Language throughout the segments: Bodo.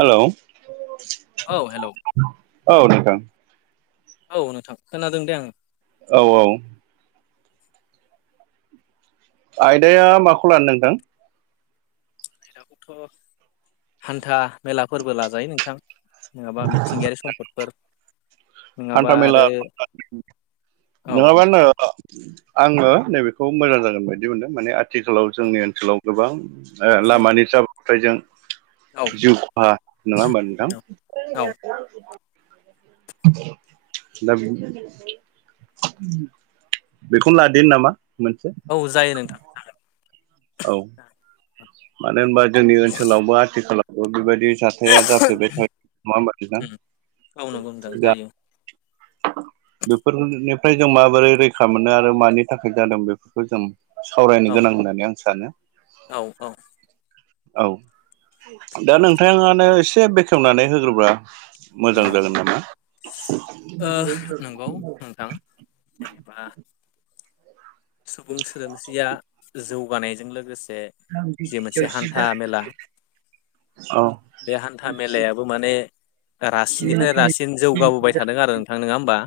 हेलौ औ हेलौ औ नोंथां औ नोंथां खोनादों दे आङो औ औ आयदाया माखौ लानो नोंथां आयदाखौथ' हान्था मेलाफोरबो लाजायो नोंथां नङाबा मिथिंगायारि सम्पदफोर नङाबा हान्था मेला आरो [unintelligible] औ नोंथां नङाबानो अ आङो नैबेखौ मोजां जागोन बायदि बुंदों मोनदों आथिखालाव जोंनि ओनसोलाव गोबां ओ लामानि जाब्रबथायजों औ जिउ खहा नङा होमबा नोंथां औ औ दा [unintelligible] बेखौनो लादो नामा मोनसे औ जायो नोंथां औ मानो होनबा जोंनि ओनसोलावबो आथिखालावबो बेबायदि जाथ जाथाया जाफ्लेबाय थायो नङा ओमबा उम औ नंगौ नोंथां नोंथां दा जायो बेफोरनिफ्राय जों माबोरै रैखा मोननो आरो मानि थाखाय जादों बेफोरखौ जों सावरायनो औ गोनां होननानै आं सानो औ औ औ दा नोंथाङानो एसे बेखेवनानै होग्रोबा मोजां अ जागोन नामा ओ नंगौ नोंथां जेनेबा सुबुं सोदोमस्रिया जौगानायजों लोगोसे जि मोनसे हान्था-मेला औ बे हान्था-मेलायाबो माने रासिननिफ्राय रासिन जौगाबोबाय थादों आरो नोंथां नोङा होमबा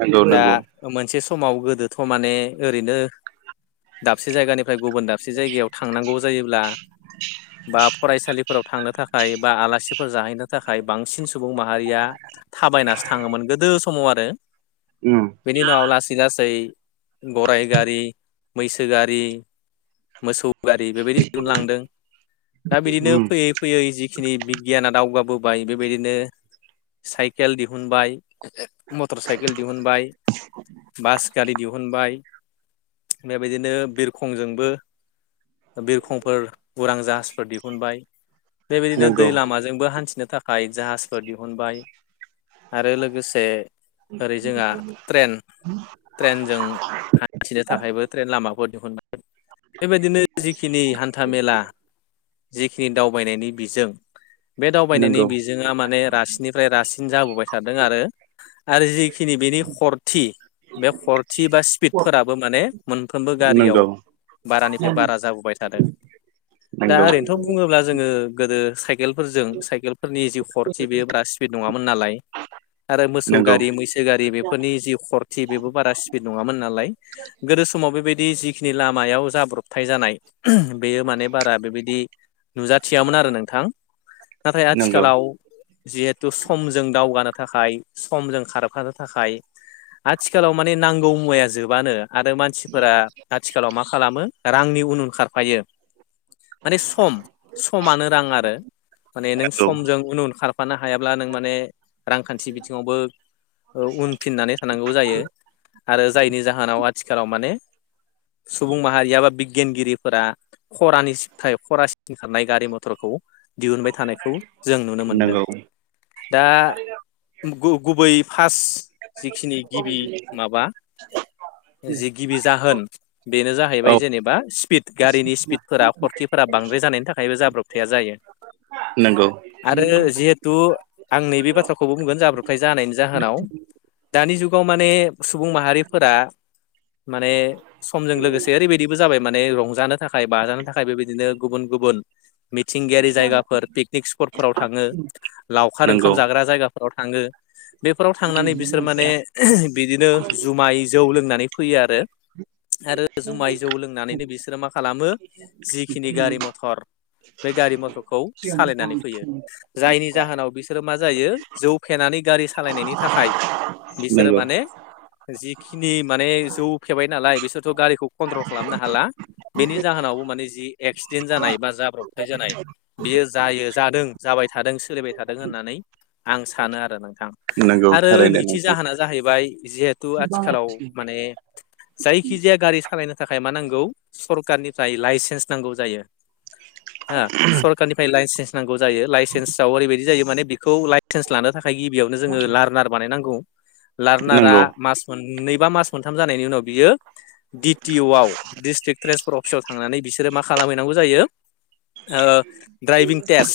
नंगौ दा नंगौ मोनसे समाव गोदोथ' माने ओरैनो दाबसे जायगानि फ्राय गुबुन दाबसे जायगायाव थांनांगौ जायोब्ला बा फरायसालिफोराव थांनो थाखाय बा आलासिफोर जाहैनो थाखाय बांसिन सुबुं माहारिया थाबायनासो थाङोमोन गोदो समाव आरो ओम बेनि उनाव लासै लासै गराइ गारि, मैसो गारि, मोसौ गारि बेबायदि दिहुनलांदों दा बिदिनो उम फैयै फैयै जिखिनि बिगियाना दावगाबोबाय बेबायदिनो साइकेल दिहुनबाय मथर साइकेल दिहुनबाय, बास गारि दिहुनबाय बेबायदिनो बिरखंजोंबो बिरखंफोर उरां जाहाजफोर दिहुनबाय बेबायदिनो दै नंगौ लामाजोंबो हान्थिनो था थाखाय जाहाजफोर दिहुनबाय आरो लोगोसे ओरै जोङा ट्रेन ट्रेनजों हान्थिनो थाखायबो ट्रेन लामाफोर दिहुनबाय बेबायदिनो जिखिनि हान्था-मेला जिखिनि दावबायनायनि बिजों बे दावबायनायनि नंगौ बिजोङा माने रासिननिफ्राय रासिन जाबोबाय थादों आरो आरो जिखिनि बेनि खरथि बे खरथि बा स्पिड फोराबो माने मोनफ्रोमबो गारियाव नंगौ बारानिफ्राय बारा जाबोबाय थादों दा नंगौ ओरैनोथ' बुङोब्ला जोङो गोदो साइ केलफोरजों साइकेलफोरनि जि खरथि बेयो बारा स्पिड नङामोन नालाय आरो मोसौ नंगौ गारि मैसो गारि बेफोरनि जि खरथि बेबो बारा स्पिड नङामोन नालाय गोदो समाव बेबायदि जिखिनि लामायाव जाब्रबथाय जानाय बेयो माने बारा बेबायदि नुजाथियामोन आरो नोंथां नाथाय नंगौ आथिखालाव जिहेथु समजों दावगानो थाखाय समजों खारफानो थाखाय आथिखालाव माने नांगौ मुवाया जोब बानो आरो मानसिफोरा आथिखालाव मा खालामो रांनि उन उन खारफायो माने सम समानो रां आरो माने नों समजों उन-उन खारफानो हायाब्ला नों माने रांखान्थि बिथिङावबो ओ उनफिननानै थानांगौ जायो आरो जायनि जा थिखालाव माने सुबुं माहारिया बा बिगियानगिरिफोरा ख'रानिसफ्राय ख'रा ओंखारनाय गारि-मथरखौ दिहुनबाय थानायखौ जों नुनो नंगौ मोनदों। दा गु- गुबै फास जिखिनि गिबि माबा जि गिबि जाहोन बेनो जाहैबाय औ जेनेबा स्पिद गारिनि स्पिडफोरा खरथिफोरा बांद्राय जानायनि थाखायबो जाब्र'बथाया जायो। [inaudible] नंगौ। [inaudible] थ' आं नैबे बाथ्राखौबो बुंगोन जाब्रथाय जानायनि जाहोनाव दानि जुगाव माने सुबुं माहारिफोरा माने समजों लोगोसे ओरैबायदि बो जाबाय माने रंजानो थाखाय बाजानो थाखाय बेबायदिनो गुबुन- गुबुन मिथिंगायारि जायगाफोर पिकनिक स्पटफोराव थाङो लावखार नंगौ ओंखाम जाग्रा जायगाफोर फोराव थाङो बेफोराव थांनानै बिसोर माने बिदिनो जुमाय जौ लोंना नानै फैयो आरो। आरो जुमाय जौ लोंनानैनो बिसोरो मा खालामो जिखिनि गारि -मथर बे गारि मथरखौ सालायनानै फैयो जायनि जाहोनाव बि सोरो मा जायो जौ फेनानै गारि सालायनायनि थाखाय बिसोरो नंगौ माने जिखिनि माने जौ फेबाय नालाय बिसोरथ' गारिखौ कन्ट्रल खालामनो हाला। बेनि जाहोनावबो माने जि एक्सिडेन्ट जानाय बा जाब्रथाय जानाय बियो जायो जादों। जाबाय थादों सोलिबाय थादों होननानै आं सानो आरो नोंथां नंगौ आरो थारैनो नैथि नोंथां जाहोना जाहैबाय जिहेथु आथिखालाव माने जायखिजाया गारि सालायनो थाखाय मा नांगौ सरखारनिफ्राय लाइसेन्स नांगौ जायो। हो सरखारनिफ्राय लाइसेन्स नांगौ जायो लाइसेन्सआव ओरैबायदि जायो माने बेखौ लाइ चेन्स लानो थाखाय गिबियावनो जोङो लार्नार बानायनांगौ लार्नारा नंगौ मास मोननै बा मास मोनथाम जानायनि उनाव बियो डि टि अवाव दिडिस्ट्रिक ट्रेन्सपर्ट अफिसाव थांनानै बिसोरो मा खालामहैनांगौ जायो ओ ट्राइभिं टेस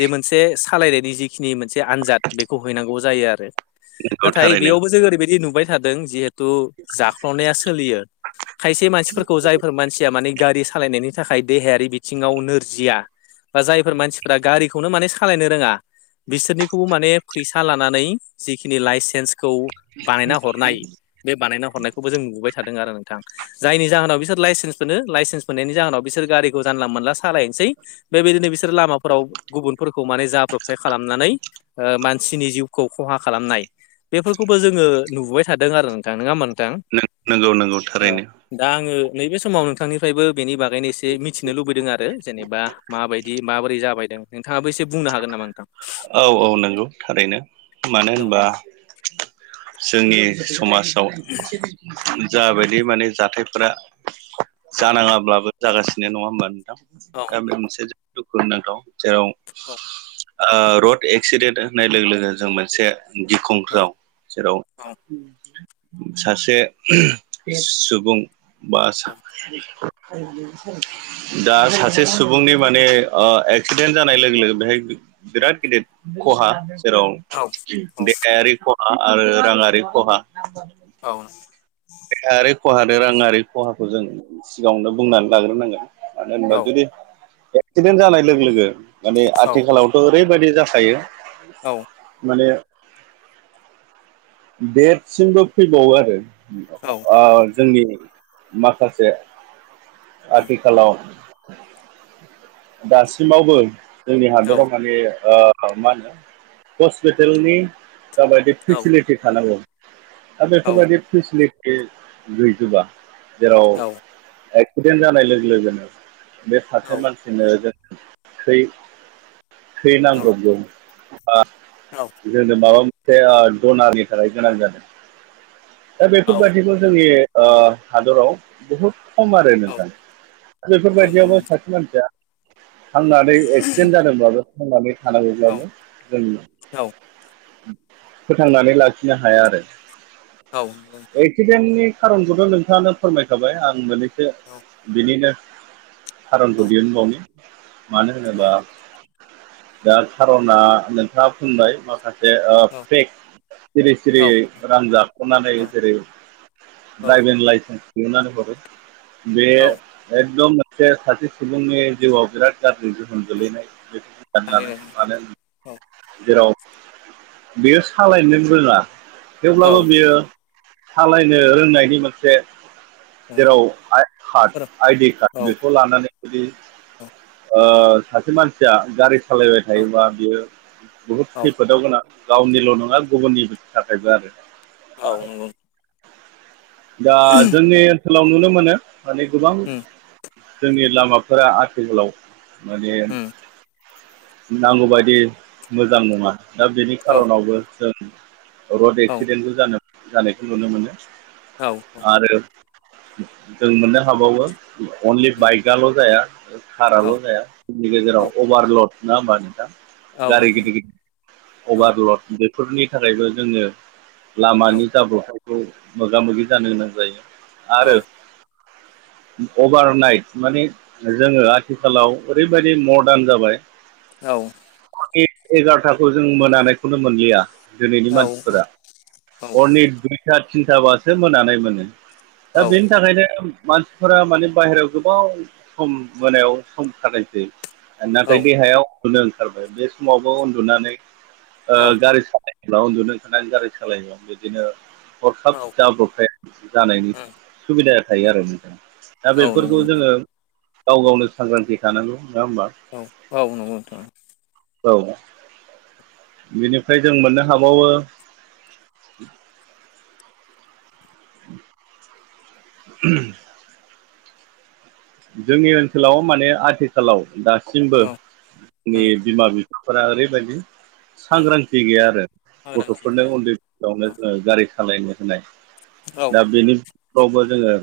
जे मोनसे सालायनायनि जि खिनि मोनसे आनजाद बेखौ हैनांगौ जायो आरो नंगौ नाथाय थारैनो बेयावबो जों ओरैबायदि नुबाय थादों जिहे थ जाख्ल'नाया सोलियो खायसे मानसिफोरखौ जायफोर मानसिया माने गारि सालायनायनि थाखाय देहायारि बिथिङाव नोरजिया बा जायफोर मानसिफोरा गारिखौ खौनो सालायनो रोङा बिसोरनिखौ माने फैसा लानानै जिखि लाइसेन्च खौ बानायना हरनाय बे बानायना हरनायखौबो जों नुुबोबाय थादों आरो नोंथां। जायनि जाहोनाव बिसोर लाइसेन्स मोनो लाइसेन्स मोनायनि जाहोनाव बिसोर गारिखौ जानला मोनला सालायनोसै बेबायदिनो बिसोरो लामाफोराव गुबुनफोरखौ माने जाब्रबथाय खालामनानै ओ मानसिनि जिउखौ खहा खालामनाय बेफोरखौबो जोङो नुबोबाय थादों आरो नोंथां नोङा होमबा नोंथां नों नंगौ नंगौ औ थारैनो। दा आङो नैबे समाव नोंथांनिफ्रायबो बेनि बागैनो एसे मिथिनो लुबैदों आरो जेनेबा माबायदि माबोरै जाबायदों नोंथाङाबो एसे बुंनो हागोन नामा नोंथां? औ औ नंगौ थारैनो मानो औ होनबा जोंनि समाज आव जाबायदि माने जाथायफोरा जानाङाब्लाबो जागासिनो नङा होमबा नोंथां औ दा बे मोनसे जोबोद दुखुुनांथाव जेराव औ। ओ रड एक्सिडेन्ट होननाय लोगो लोगो जों मोनसे औ गिख्रंथाव जेराव औ सासे सुबुं बा सा दा सासे सुबुंनि माने ओ एक्सिडेन्ट जा नाय लोगो-लोगो बेहाय बिराद गिदिर खहा जेराव औ देहायारि ख हा आरो राङारि खहा औ देहायारि खहाानो राङारि खहाखौ जों सिगाङावनो बुंनानै लाग्रोनांगोन। मानो होनबा जुदि एक्सिडेन्ट जानाय लोगो लोगो माने आथिखालाव ओरैबायदि जाखायो औ माने देरसिमबो फैबावो आरो। औ ओ जोंनि माखासे आथिखालाव दासिमावबो जोंनि हादराव माने ओ मा होनो हस्पिटेलनि माबायदि फेसिलिटि थानांगौ। दा बेफोरबायदि फेसिलिटि गैजोबा जेराव एक्सिडेन्ट जानाय लोगो लोगोनो बे सासे मानसिनो जों थै नांग्रबगौ बा औ जोंनो माबा मोनसे डनारनि थाखाय गोनां जागोन दा बेफोरबायदिखौ जोंनि ओ हादराव बहुद खम आरो औ नोंथां दा बेफोरबायदियावबो सासे मानसिया थांनानै एक्सिडेन्ट जादोंब्लाबो थांनानै थानांगौब्लाबो जों औ फोथांनानै लाखिनो हाया आरो। औ एक्सिडेन्टनि खारनखौथ' नोंथाङानो फोरमायखाबाय आं मोने बिनिनो खारनखौ दिहुनबावनि मानो होनोबा दा खारना नोंथाङा बुंबाय माखासे पेक सिरि सिरि रां जाख'नानै जेरै औ औ ड्राइभिं लाइसेन्स दिहुननानै हरो बे औ एकदम मोनसे सासे सुबुंनि जिउआव बिराद गाज्रि जोहोम गोलैनाय बेखौ थारैनो [unintelligible] औ जेराव बियो सालायनो रोङा औ थेवब्लाबो बियो सालायनो रोंनायनि मोनसे जेराव कार्ड आइडि कार्ड बेखौ लानानै जुदि ओ सासे मानसिया गारि सालायबाय औ औ थायोबा बियो बहुद औ खैफोदाव गोनां गावनिल' नङा गुबुननि थाखायबो आरो। औ नंगौ दा जोंनि ओनसोलाव नुनो मोनो माने गोबां उम जोंनि लामाफोरा आथिखालाव माने उम नांगौबायदि मोजां नङा। दा बेनि औ खारनावबो जों रड औ एक्सिडेन्टबो जा जानायखौ नुनो मोनो। औ आरो जों मोननो हाबावो अनलि उम बाइकआल' जाया। काराल' औ जाया जोंनि गेजेराव औ अभारलड नङा होमबा नोंथां औ गारि नंगौ गिदिर गिदिर औ अभारलड बेफोरनि थाखायबो जोङो औ लामानि जाब्रबथाय खौ मोगा मोगि जानो गोनां जायो औ आरो [inaudible] अभार नाइट माने जोङो आथिखालाव ओरैबायदि मडार्न जाबाय। औ एगार'थाखौ जों मोनायखौनो मोनलिया। दिनैनि औ मानसिफोरा हरनि दुइथा थिनथाबासो मोनानाय मोनो। दा औ बेनि थाखायनो मानसिफोरा माने बाहेरायाव गोबाव सम मोनायाव सम थानायसै। औ औ नाथाय देहाया उन्दुनो ओंखारबाय बे समावबो उन्दुनानै गारि सालाय जब्ला उन्दुनो ओंखारनानै गारि सालायो बिदिनो हरखाब जाब्रबथाय जानायनि सुबिदाया थायो आरो नोंथां दा उम औ नंगौ बेफोरखौ जोङो गाव गावनो सांग्रांथि थानांगौ नङा होमबा औ औ नंगौ नोंथां औ बेनिफ्राय जों मोननो हाबावो [inaudible] जोंनि ओनसोलाव माने आथिखालाव दासिमबो औ औ नंगौ जोंनि नोंथां औ उम बिमा बिफा-बि फोरा ओरैबायदि उम सांग्रांथि गैया आरो सांग्रांथि गथ'फोरनो गैया उन्दै बैसोआवनो औ जोङो गारि सालायनो होनाय औ दा बेनिफ्रावबो जोङो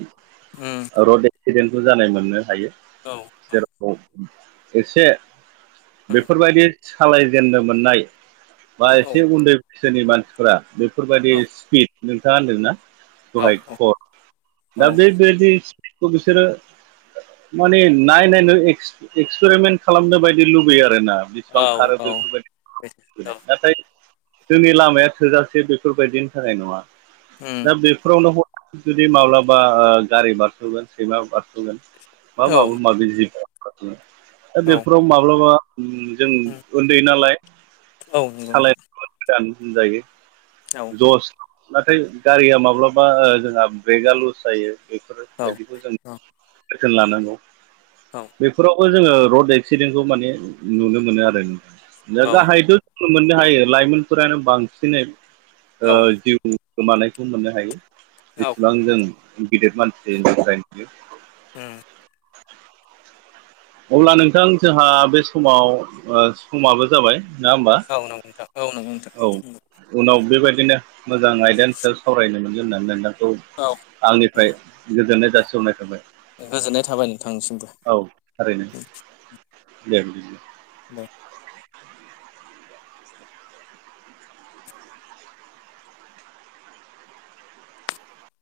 उम रड एक्सिडेन्टबो जानाय मोननो हायो औ जेराव एसे उम बेफोरबायदि सालायजेननो मोननाय बा औ एसे उन्दै बैसोनि मानसिफोरा बे फोरबायदि औ स्पिड नोंथाङा होनदोंना औ दहाय खद दा औ बेबायदि खौ बिसोरो माने नायनायनो एक्सपेरिमेन्ट खालामनो बायदि लुबैयो आरोना बिसिबां औ खारो औ बेफोरबायदि नाथाय जोंनि लामाया थोजासे बेफोरबायदिनि थाखाय नङा उम दा बेफोरावनो हथाथ जुदि माब्लाबा गारि बारस'गोन सैमा बार स'गोन मा औ माबा माबि जिब जुनाद दा औ बेफोराव माब्लाबा ओम जों उम उन्दै नालाय औ नंगौ नोंथां सालायनो गोदान बुंजायो औ जस नाथाय गारिया माब्लाबा जोंहा ब्रेकआ लुस जायो औ बेफोरबायदिखौ जों औ जोथोन लानांगौ बेफोरावबो जोङो रड एक्सिडेन्टखौ माने नुनो मोनो आरो दा गाहायैथ' जोंङो मोननो हायो लाइमोनफोरानो बांसिनै ओ औ जिउ गोमानायखौ मोननो हायो औ जसेबां जों गिदिर मानसिनि थाखायनो [inaudible] ओम अब्ला नोंथां जोंहा बे समाव समाबो जाबाय नङा होमबा औ नंगौ नोंथां औ नंगौ औ नोंथां उनाव बेबायदिनो मोजां आयदानि सायाव सावरायनो मोनगोन होननानै नोंथांखौ औ आंनिफ्राय औ गोजोननाय जासिहरनाय थाबाय गोजोननाय थाबाय नोंथांनिसिमबो औ थारैनो दे बिदिब्ला दे